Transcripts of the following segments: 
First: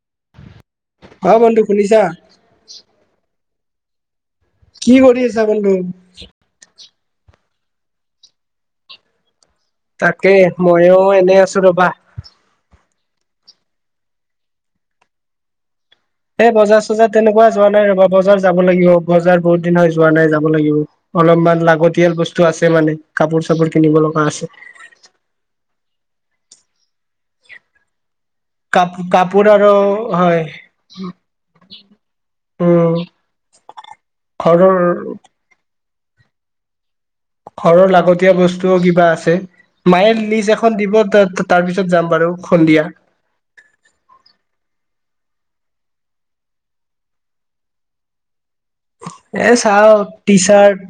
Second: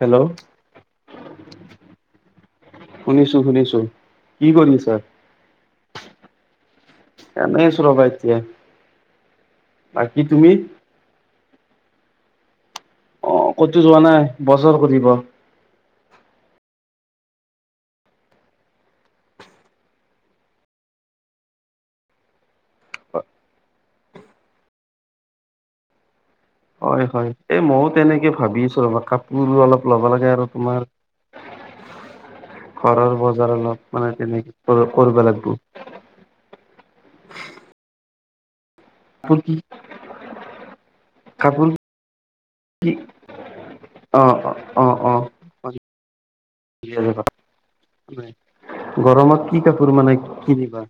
Hello. অ', বন্ধু শুনিছা। শুনিছো, শুনিছো কি কৰিছা? কৰি আছা বন্ধু এনেই আছো ৰবা এতিয়া। বাকী তাকে তুমি ময়ো এনেই আছো ৰবা। অ', কতো যোৱা নাই বজৰ কৰিব? এ বজাৰ চজাৰ তেনেকুৱা যোৱা নাই ৰবা বজাৰ যাব লাগিব, বজাৰ বহুত দিন হৈ যোৱা নাই যাব লাগিব। অলপমান লাগতিয়াল বস্তু আছে মানে, কাপোৰ চাপোৰ কিনিব লগা আছে। হয়, হয় এই ময়ো তেনেকে ভাবি আছোঁ কাপ ৰবা, কাপোৰ আৰু অলপ ল'ব লাগে হয় আৰু তোমাৰ [inaudible] উম ঘৰৰ বজাৰ অলপ মানে তেনেকে ঘৰৰ কৰিব লাগবো। ঘৰৰ লাগতিয়া বস্তু কি কিবা আছে কাপোৰ কি মায়ে লিছ এখন দিব তা কাপোৰ তাৰ পিছত যাম বাৰু সন্ধিয়া। কি অ', অ', অ', অ'। গৰমত এ কি চাও কাপোৰ মানে টি চাৰ্ট কিনিবা?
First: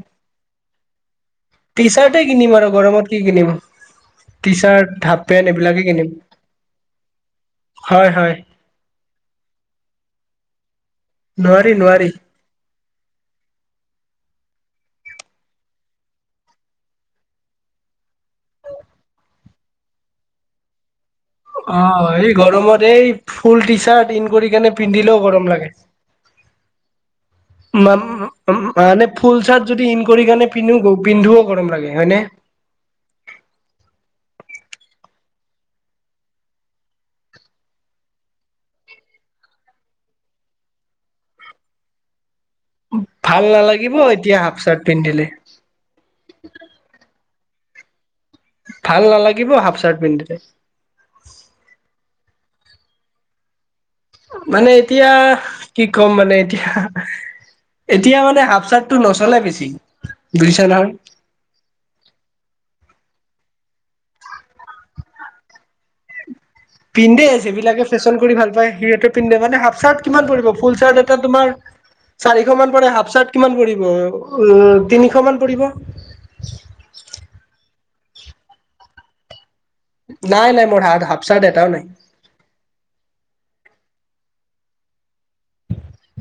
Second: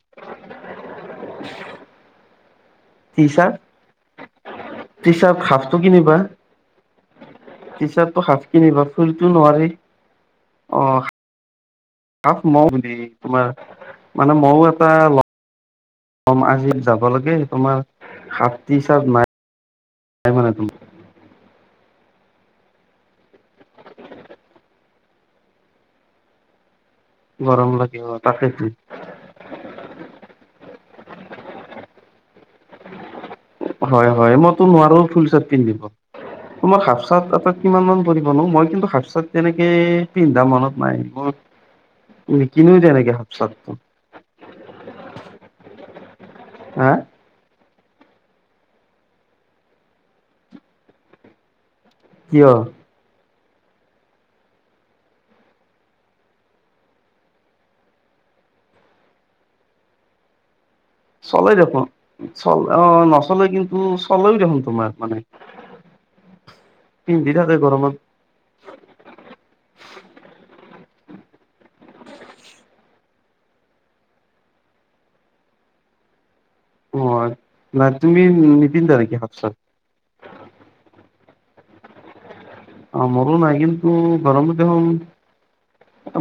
টি- চাৰ্ট এ' কিনিম আৰু গৰমত। কি টি কিনিম shirt T- shirt, T half pant হাফটো এইবিলাকে কিনিম। কিনিবা টি হয় চাৰ্টটো হয় হাফ কিনিবা ফুলটো নোৱাৰি অ'। নোৱাৰি, নোৱাৰি। ময়ো বুলি তোমাৰ মানে ময়ো এটা। কম আজি যাব লাগে তোমাৰ, হাফ টি- চাৰ্ট নাই। [inaudible] অ', এই গৰমত এই ফুল টি- চাৰ্ট ইন কৰি কেনে পিন্ধিলেও গৰম লাগে। গৰম মম লাগিব মা তাকেইতো মানে। ফুল চাৰ্ট যদি ইন কৰি কেনে পিন্ধো, পিন্ধোও গৰম লাগে হয় নে? হয়, হয় মইতো নোৱাৰো ফুল চাৰ্ট পিন্ধিব। তোমাৰ হাফ চাৰ্ট এটাত কিমান মান পৰিবনো, মই কিন্তু হাফ চাৰ্ট তেনেকে পিন্ধা মনত নাই মোৰ। [inaudible] নিপিন্ধো ভাল নালাগিব এতিয়া হাফ চাৰ্ট পিন্ধিলে। হা? ভাল নালাগিব হাফ চাৰ্ট পিন্ধিলে। কিয়? মানে এতিয়া কি ক'ম মানে এতিয়া এতিয়া মানে হাফ চাৰ্টটো নচলে বেছি বুজিছা নহয়। চলে দেখোন চল অ নচলে কিন্তু চলেও দেখোন তোমাৰ মানে। পিন্ধে পিন্ধি থাকে যিবিলাকে গৰমত ফেশ্বন কৰি ভাল পায় সিহঁতে পিন্ধে মানে হাফ চাৰ্ট কিমান পৰিব ফুল চাৰ্ট এটাত তোমাৰ চাৰিশ মান পৰে হাফ চাৰ্ট কিমান পৰিব তিনিশ মান পৰিব? অ, ন তুমি নিপিন্ধা নিকি হাফ চাৰ্ট? নাই নাই মোৰ হাফ হাফ চাৰ্ট এটাও নাই। অ, মোৰো নাই কিন্তু গৰমত দেখোন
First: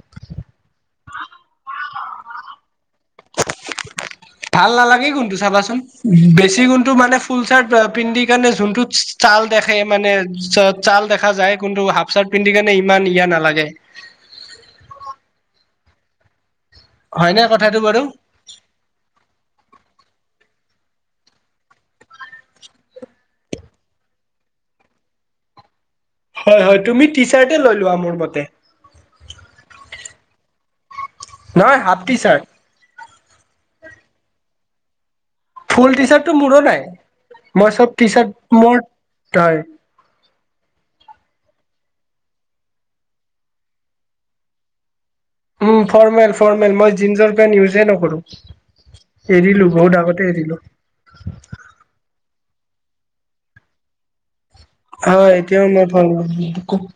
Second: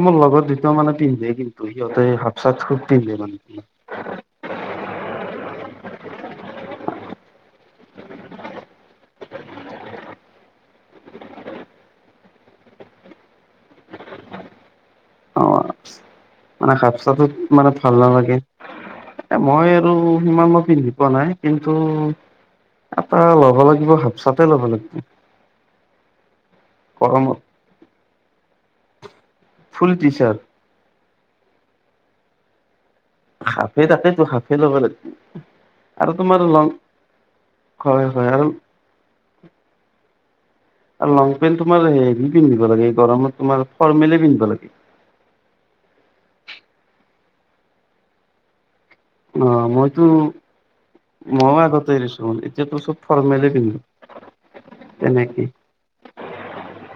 মোৰ লগৰ দুটা মানে পিন্ধে কিন্তু সিহঁতে হফ চাৰ্ট খুব পিন্ধে মানে। [unintelligible] ভাল নালাগে কিন্তু চাবাচোন, বেছি যোনটো মানে ফুল চাৰ্ট পিন্ধি কেণে যোনটো চাল দেখে মানে চ চাল দেখা যায় কিন্তু হাফ চাৰ্ট পিন্ধি কেনে ইমান ইয়া নালাগে। অ মানে হাফ হয়নে চাৰ্টটো মানে কথাটো ভাল বাৰু নালাগে। এ মই এইটো সিমান মই পিন্ধি পোৱা নাই কিন্তু এটা ল'ব লাগিব হাফ চাৰ্টে ল'ব লাগিব। হয় হয় তুমি টি গৰমত চাৰ্টেই লৈ লোৱা মোৰ মতে। Full T shirt? নহয় হাফ টি চাৰ্ট। হাফেই তাকেইটো হাফে ল'ব লাগিব। ফুল টি আৰু চাৰ্ট টো তোমাৰ মোৰো লং নাই মই চব হয় টি হয় আৰু চাৰ্ট মোৰ হয় আৰু লং পেণ্ট তোমাৰ হেৰি পিন্ধিব লাগে গৰমত তোমাৰ ফৰ্মেলেই পিন্ধিব লাগে। উম ফৰ্মেল ফৰ্মেল মই জিন্সৰ পেন্ট ইউজেই নকৰো। এৰিলো বহুত আগতেই এৰিলো। মইয়ো আগতে এৰিছো এতিয়াটো চব ফৰ্মলেই পিন্ধো। হয় তেনেকে এতিয়াও মই ফৰ্মেল পি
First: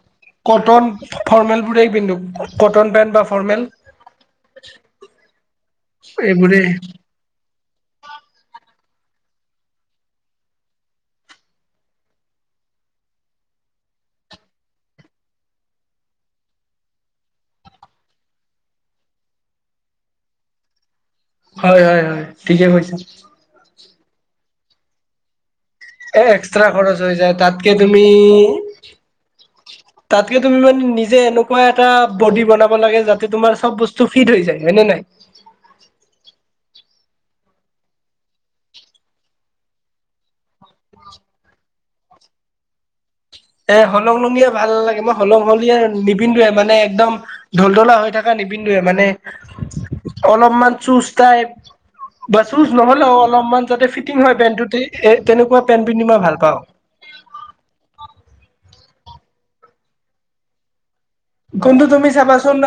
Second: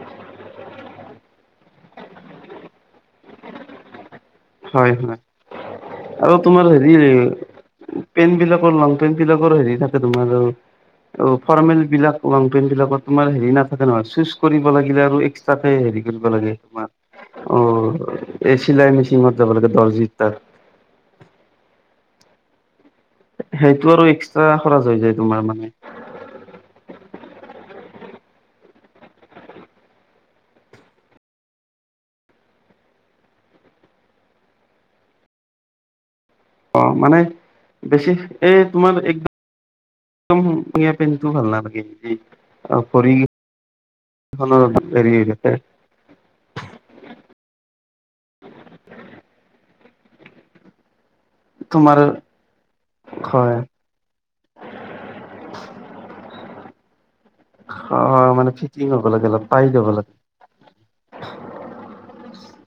কটন ফৰ্মেলবোৰেই পিন্ধো কটন পেণ্ট বা ফৰ্মেল। হয় হয় আৰু এইবোৰেই তোমাৰ হেৰি পেণ্টবিলাকৰ লংপেন্টবিলাকৰ হেৰি থাকে তোমাৰ আৰু ফৰ্মেল বিলাক লংপেণ্ট বিলাকাৰ তোমাৰ হেৰি নাথাকে নহয় চুইচ কৰিব লাগিলে আৰু হিচাপে হেৰি কৰিব লাগে তোমাৰ অ এই চিলাই মেচিনত যাব লাগে দৰ্জি তাত। হয় হয় হয় ঠিকে কৈছা। সেইটো আৰু এক্সট্ৰা খৰচ হৈ যায় তোমাৰ মানে। এ এক্সট্ৰা খৰচ হৈ যায় তাতকে তুমি তাতকে তুমি মানে নিজে এনেকুৱা এটা বডি বনাব লাগে যাতে তোমাৰ চব বস্তু ফিট হৈ যায় হয়নে নাই। অ মানে বেছি এই তোমাৰ একদম একদম হলংহলীয়া পেণ্টোও ভাল নালাগে অ ভৰি এই হলং লঙিয়া খনৰ ভাল নেলাগে হেৰি মই হৈ হলং থাকে হলিয়া নিপিন্ধোৱে মানে একদম ঢলতলা হৈ থকা থকা নিপিন্ধোয়ে মানে অলপ চুইচ টাইপ তোমাৰ বা চুইছ নহ'লেও হয় অলপমান যাতে ফিট ফিটিং হয় পেণ্টোতে এই তেনেকুৱা পেণ্ট পিন্ধি মই ভালপাওঁ। অ' মানে ফিটিং হ'ব লাগে অলপ পাই যাব লাগে কিন্তু তুমি চবাচোন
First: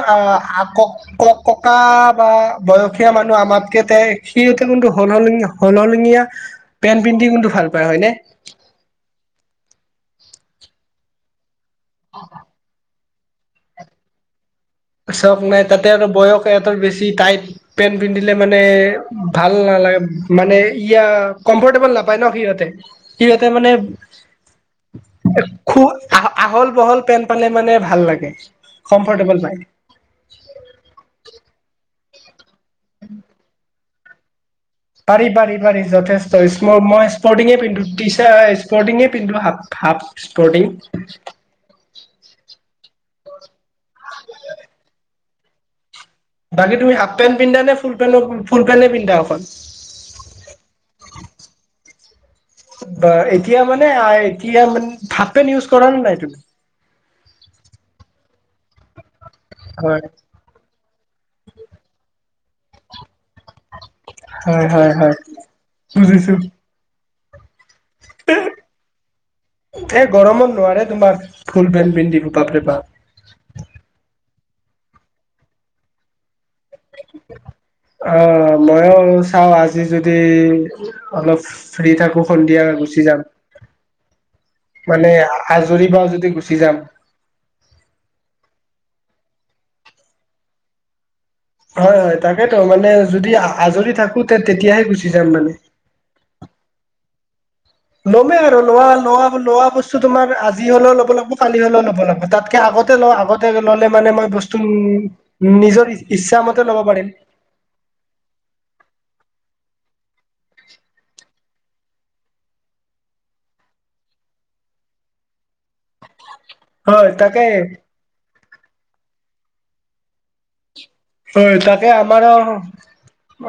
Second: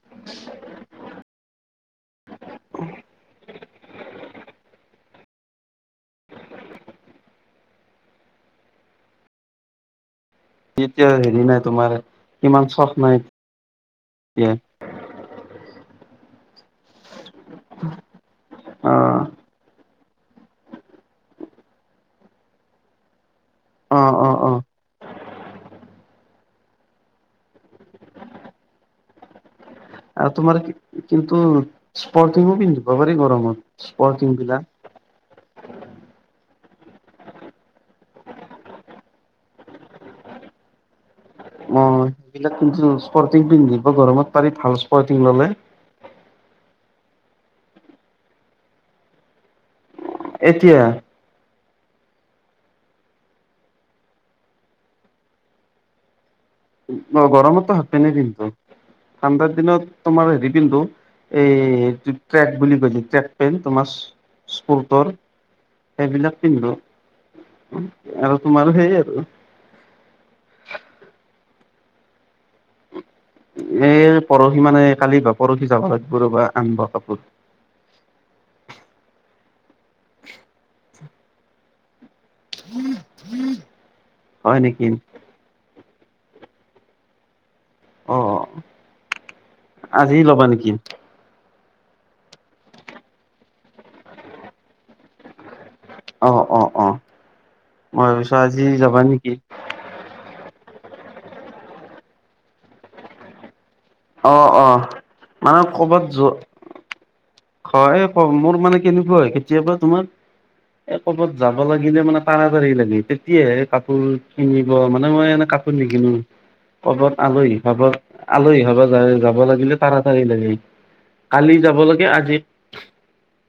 ক ক ককা বা বয়সীয়া মানুহ আমাতকে সিত কিন্তু হ'ল হলিয়া হলহলঙীয়া পেন পিন্টি কিন্তু ভাল পায় হয়নে? এতিয়া হেৰি নাই তোমাৰ ইমান চখ নাই এ। চখ নাই তাতে আৰু বয়স এতিয়া বেছি, টাইট পেণ্ট পিন্ধিলে মানে অ ভাল নালাগে মানে ইয়া কমফৰ্টেবল নাপায় ন সিহঁতে। সিহ'তে মানে অ', অ', অ', খুব আহ আহল বহল পেন্ট পালে মানে ভাল লাগে কমফৰ্টেবল পায়। আৰু তোমাৰ কিন্তু স্পৰ্টিংও পিন্ধিবা পাৰি গৰমত স্পৰ্টিং বিলাক। পাৰি পাৰি পাৰি যথেষ্ট স্ম মই স্পৰ্টিঙে পিন্ধো টিছাৰ স্পৰ্টিঙে পিন্ধো। হাফ স্পৰ্টং। অ' সেইবিলাক স্পৰ্টিং পিন্ধিব গৰমত পাৰি ভাল স্পৰ্টিং ললে। বাকী তুমি হাফ পেণ্ট পিন্ধা নে ফুল পেণ্ট ফুল পেণ্টে পিন্ধা অকল? এতিয়া? [unintelligible] বা এতিয়া মানে এতিয়া মানে হাফ পেণ্ট ইউজ কৰা নে নাই তুমি? অ' গৰমততো হাফ পেণ্টে পিন্ধো। ঠাণ্ডাৰ দিনত হয় তোমাৰ হেৰি পিন্ধো। এইটো ট্ৰেক বুলি কয় যে ট্ৰেক। পেণ্ট তোমাৰ হয় হয় স্পৰ্টৰ হয় বুজিছো সেইবিলাক পিন্ধিলোঁ। আৰু তোমাৰো সেই আৰু। এই গৰমত নোৱাৰে তোমাৰ ফুল পেণ্ট পিন্ধিব বাপ ৰে বাপ। এ পৰহি মানে কালি বা পৰহি যাবা লাগিব ৰবা আনিবা কাপোৰ। অ' মইয়ো চাওঁ আজি যদি অলপ ফ্ৰী থাকো সন্ধিয়া গুচি যাম। হয় নেকি মানে আজৰি পাওঁ যদি গুচি যাম। অ' আজি ল'বা নেকি? হয় হয় তাকেতো মানে যদি আজৰি থাকো তেতিয়াহে গুচি যাম মানে। অ' অ' অ'। মই ভাবিছো ল'মেই আৰু আজি লোৱা যাবা লোৱা নেকি? লোৱা বস্তু স্তু তোমৰ আজি হলেওঁ ল'ব লাগিব কালি হলেওঁ ল'ব লাগিব, তাতকে আগতে ল আগ তে ললে মানে মই অ', বস্তু অ'। উ মানে নিজৰ ক'বাত ইচ্ছা যোৱা মতে ল'ব পাৰিম। হয় মোৰ মানে কেনেকুৱা হয় কেতিয়াবা তোমাৰ এ ক'বাত যাব লাগিলে মানে তাৰাতাৰি লাগে। তেতিয়াহে কাপোৰ কিনিব মানে মই এনে কাপ পোৰ নেকিনো। [unintelligible] কবাত তাকে আলহী খাব আলহী খাব যাব লাগিলে তাৰাতাৰি লাগে। কালি হয় যাব তাকে লাগে আমাৰ আজি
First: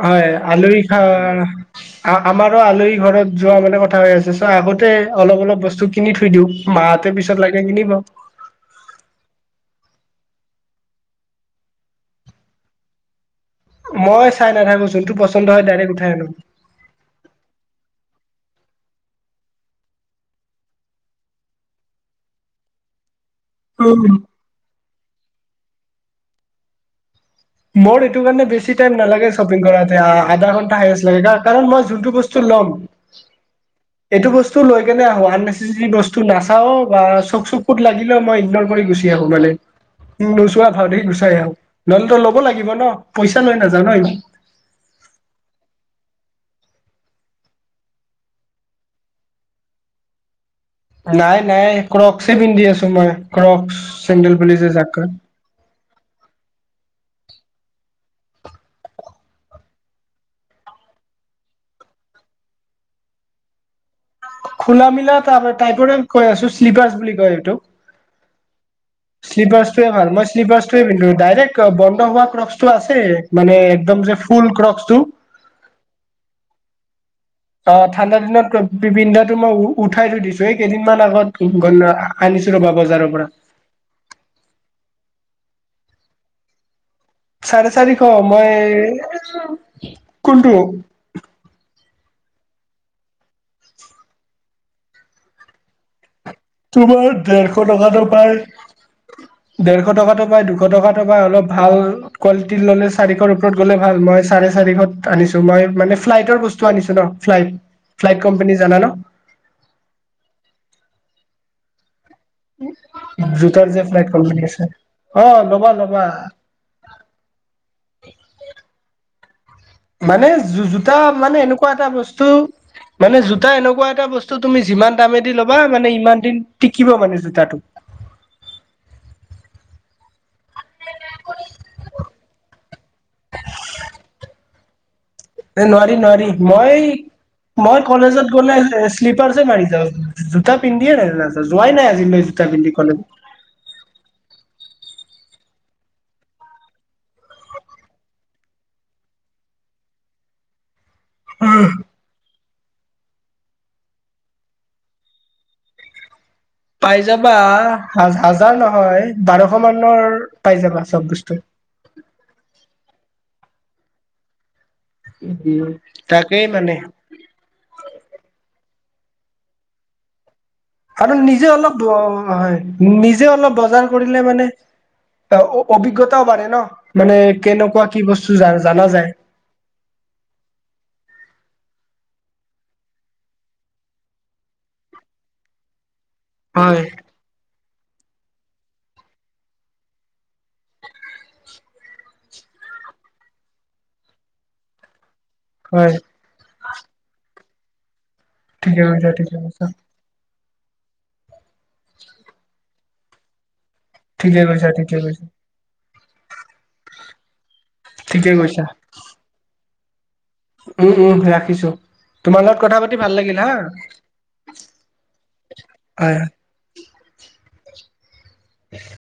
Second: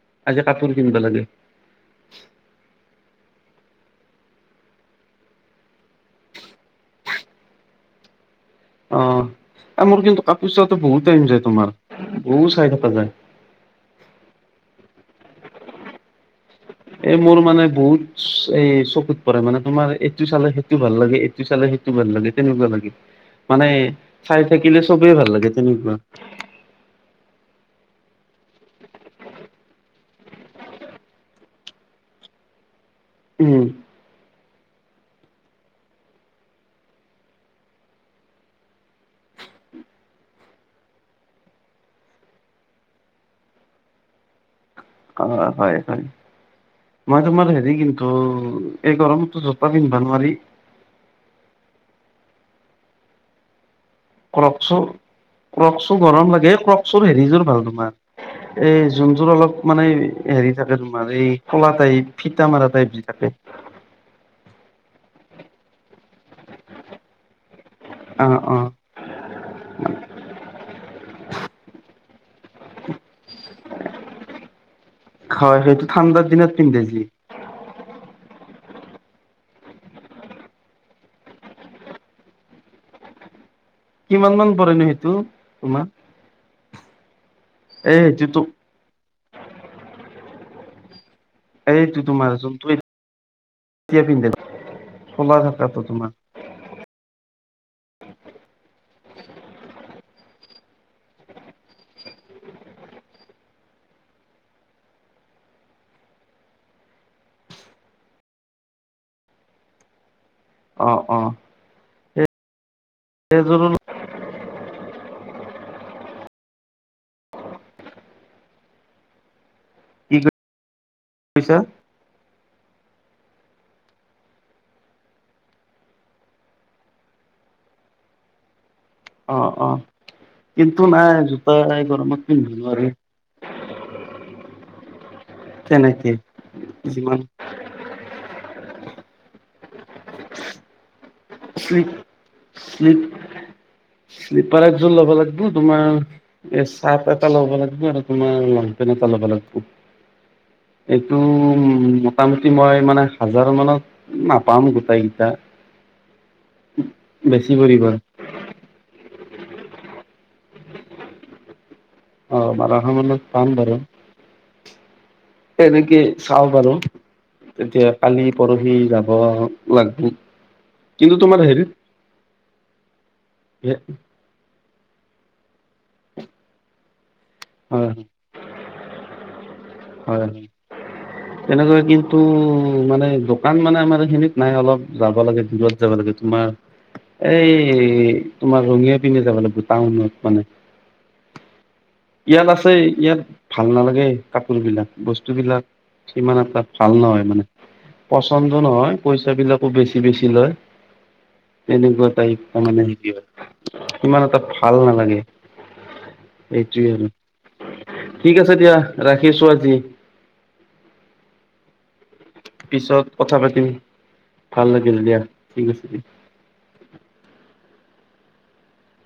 হয় আজি কাপোৰ আলহী কিনিব লাগে খাৰ আমাৰো আলহী ঘৰত যোৱা মানে কথা হৈ আছে, চ' আগতে অলপ অলপ বস্তু কিনি থৈ দিওঁ। মাহঁতে পিছত লাগে কিনিব। অ' মোৰ কিন্তু কাপোৰ চোৱাত বহুত টাইম যায়, তোমাৰ বহুত চাই থকা যায়। মই চাই নাথাকো যোনটো পচন্দ হয় ডাইৰেক্ট উঠাই আনো। এ মোৰ মানে বহুত এ চকুত পৰে, মানে তোমাৰ এইটো চালে সেইটো ভাল লাগে এইটো চালে সেইটো ভালাগে তেনেকুৱা লাগে। মানে উম চাই থাকিলে চবেই ভাল লাগে তেনেকুৱা। মোৰ এইটো কাৰণে বেছি টাইম নালাগে শ্বপিং কৰাতে, আধা ঘন্টা হাইষ্ট লাগে। কাৰণ মই যোনটো বস্তু ল'ম উওম [unintelligible] উম। এইটো বস্তু লৈ কেনে আহো, আননেচেছেৰী বস্তু নাচাও বা চক চকুত লাগিলেও মই ইগ্নৰ কৰি গুছ আহো মানে নোচোৱা ভাওতে গুচাই আহো নহলে লগ [unintelligible] লাগিব ন পইচা লৈ নাযাওঁ ন'। অ', হয়, হয়। মই তোমাৰ হেৰি কিন্তু এই গৰমততো জোতা পিন্ধবা নোৱাৰি। নাই, নাই ক্ৰক্স পিন্ধি আছো, মই ক্ৰক্স। ক্ৰক্স, ক্ৰক্সও গৰম লাগে, ক্ৰকচ হেৰিযোৰ ভাল তোমাৰ এই যোনযোৰ অলপ মানে হেৰি থাকে তোমাৰ এই কলা টাইপ ফিটা মাৰা টাইপ যে থাকে খোলা মিলা তাৰপ টাইপৰে কৈ আছো, শ্লিপাৰছ বুলি কয় এইটোক। অ', অ'। শ্লিভাৰ্ছটোৱে ভাল মই শ্লিভাৰ্ছটোৱে পিন্ধো, ডাইৰেক্ট বন্ধ হোৱা ক্ৰক্সটো আছে। মানে একদম যে ফুল ক্ৰক্সটো হয়, সেইটো ঠাণ্ডাৰ দিনত পিন্ধে যি অ', ঠাণ্ডাৰ দিনত পিন্ধাটো মই উ উঠাই থৈ দিছো, এই কেইদিনমান আগত আনিছো ৰ'বা বজাৰৰ পৰা। কিমান মান পৰেনো সেইটো তোমাৰ? চাৰে এই চাৰিশ, সেইটোতো মই কোনটো এইটো তোমাৰ যোনটোয়া পিন্ধ খলা থাকাতো তোমাৰ [unintelligible] তোমাৰ ডেৰশ টকাটো পাই। ডেৰশ টকাটো পায়, দুশ টকাতটো পায়, অলপ ভাল কোৱালিটিৰ ল'লে চাৰিশৰ ওপৰত গ'লে ভাল, মই চাৰে চাৰিশত আনিছো, মই মানে ফ্লাইটৰ বস্তু আনিছো ন'। ফ্লাইট, ফ্লাইট কোম্পানী জানা ন'? অ', অ'। সেইযোৰো জোতাৰ যে ফ্লাইট কোম্পানী আছে, অ', ল'বা ল'বা। কি মানে জোতা মানে কৈছা এনেকুৱা এটা বস্তু মানে জোতা এনেকুৱা এটা বস্তু তুমি যিমান দামেদি ল'বা মানে ইমান দিন টিকিবা মানে জোতাটো। অ', অ', কিন্তু নাই জোতা এই গৰমত পিন্ধিব নোৱাৰি। এ নোৱাৰি, তেনেকে নোৱাৰি, মই যিমান মই কলেজত গ'লে শ্লিপাৰ্ছ এ মাৰি যাওঁ, জোটা পিন্ধিয়ে নাই যোৱাই শ্লিপ নাই আজিলৈ জোটা পিন্ধি ক'লে শ্লিপ শ্লিপাৰ একযোৰ ল'ব লাগিব তোমাৰ এই চাৰ্ট এটা ল'ব লাগিব আৰু তোমাৰ লংপেণ্ট এটা ল'ব লাগিব। [inaudible] এইটো উ মোটামুটি মই মানে হাজাৰ মানত নাপাম গোটেইকেইটা। পাই যাবা পৰিব হ হাজাৰ নহয়, বাৰশ মানত পাই যাবা সব বস্তু। অ', বাৰশ মানত পাম বাৰু। উম তেনেকে তাকেই চাও বাৰু, মানে তেতিয়া কালি পৰহি যাব লাগিব। আৰু নিজে অলপ, হয় নিজে অলপ বজাৰ কৰিলে মানে অ', অভিজ্ঞতাও বাঢ়ে ন', মানে কেনেকুৱা হয় কি বস্তু জনা যায়। হয়, হয়। [inaudible] তেনেকৈ কিন্তু মানে দোকান মানে আমাৰ এইখিনিত নাই অলপ যাব লাগে দূৰত। যাব লাগে তোমাৰ, হয় এই তোমাৰ ৰঙীয়া পিনে যাব লাগিব টাউনত মানে। ইয়াত আছে, ইয়াত ভাল নালাগে কাপোৰ বিলাক, বস্তু বিলাক হয়। সিমান এটা ভাল নহয়, মানে পচন্দ ঠিকে নহয়, কৈছা পইচা ঠিকে কৈছা বিলাকো বেছি। বেছি লয়। তেনেকুৱা টাইপ তাৰ মানে সিমান এটা ঠিকে কৈছা ভাল ঠিকে নালাগে। কৈছা ঠিকে ঠিক আছে কৈছা দিয়া, ৰাখিছো আজি। উম, উম, ৰাখিছো। তোমাৰ লগত কথা পাতি পিছত ভাল কথা লাগিল হা, পাতিম ভাল লাগিল দিয়া ঠিক আছে দিয়া হয়। [unintelligible]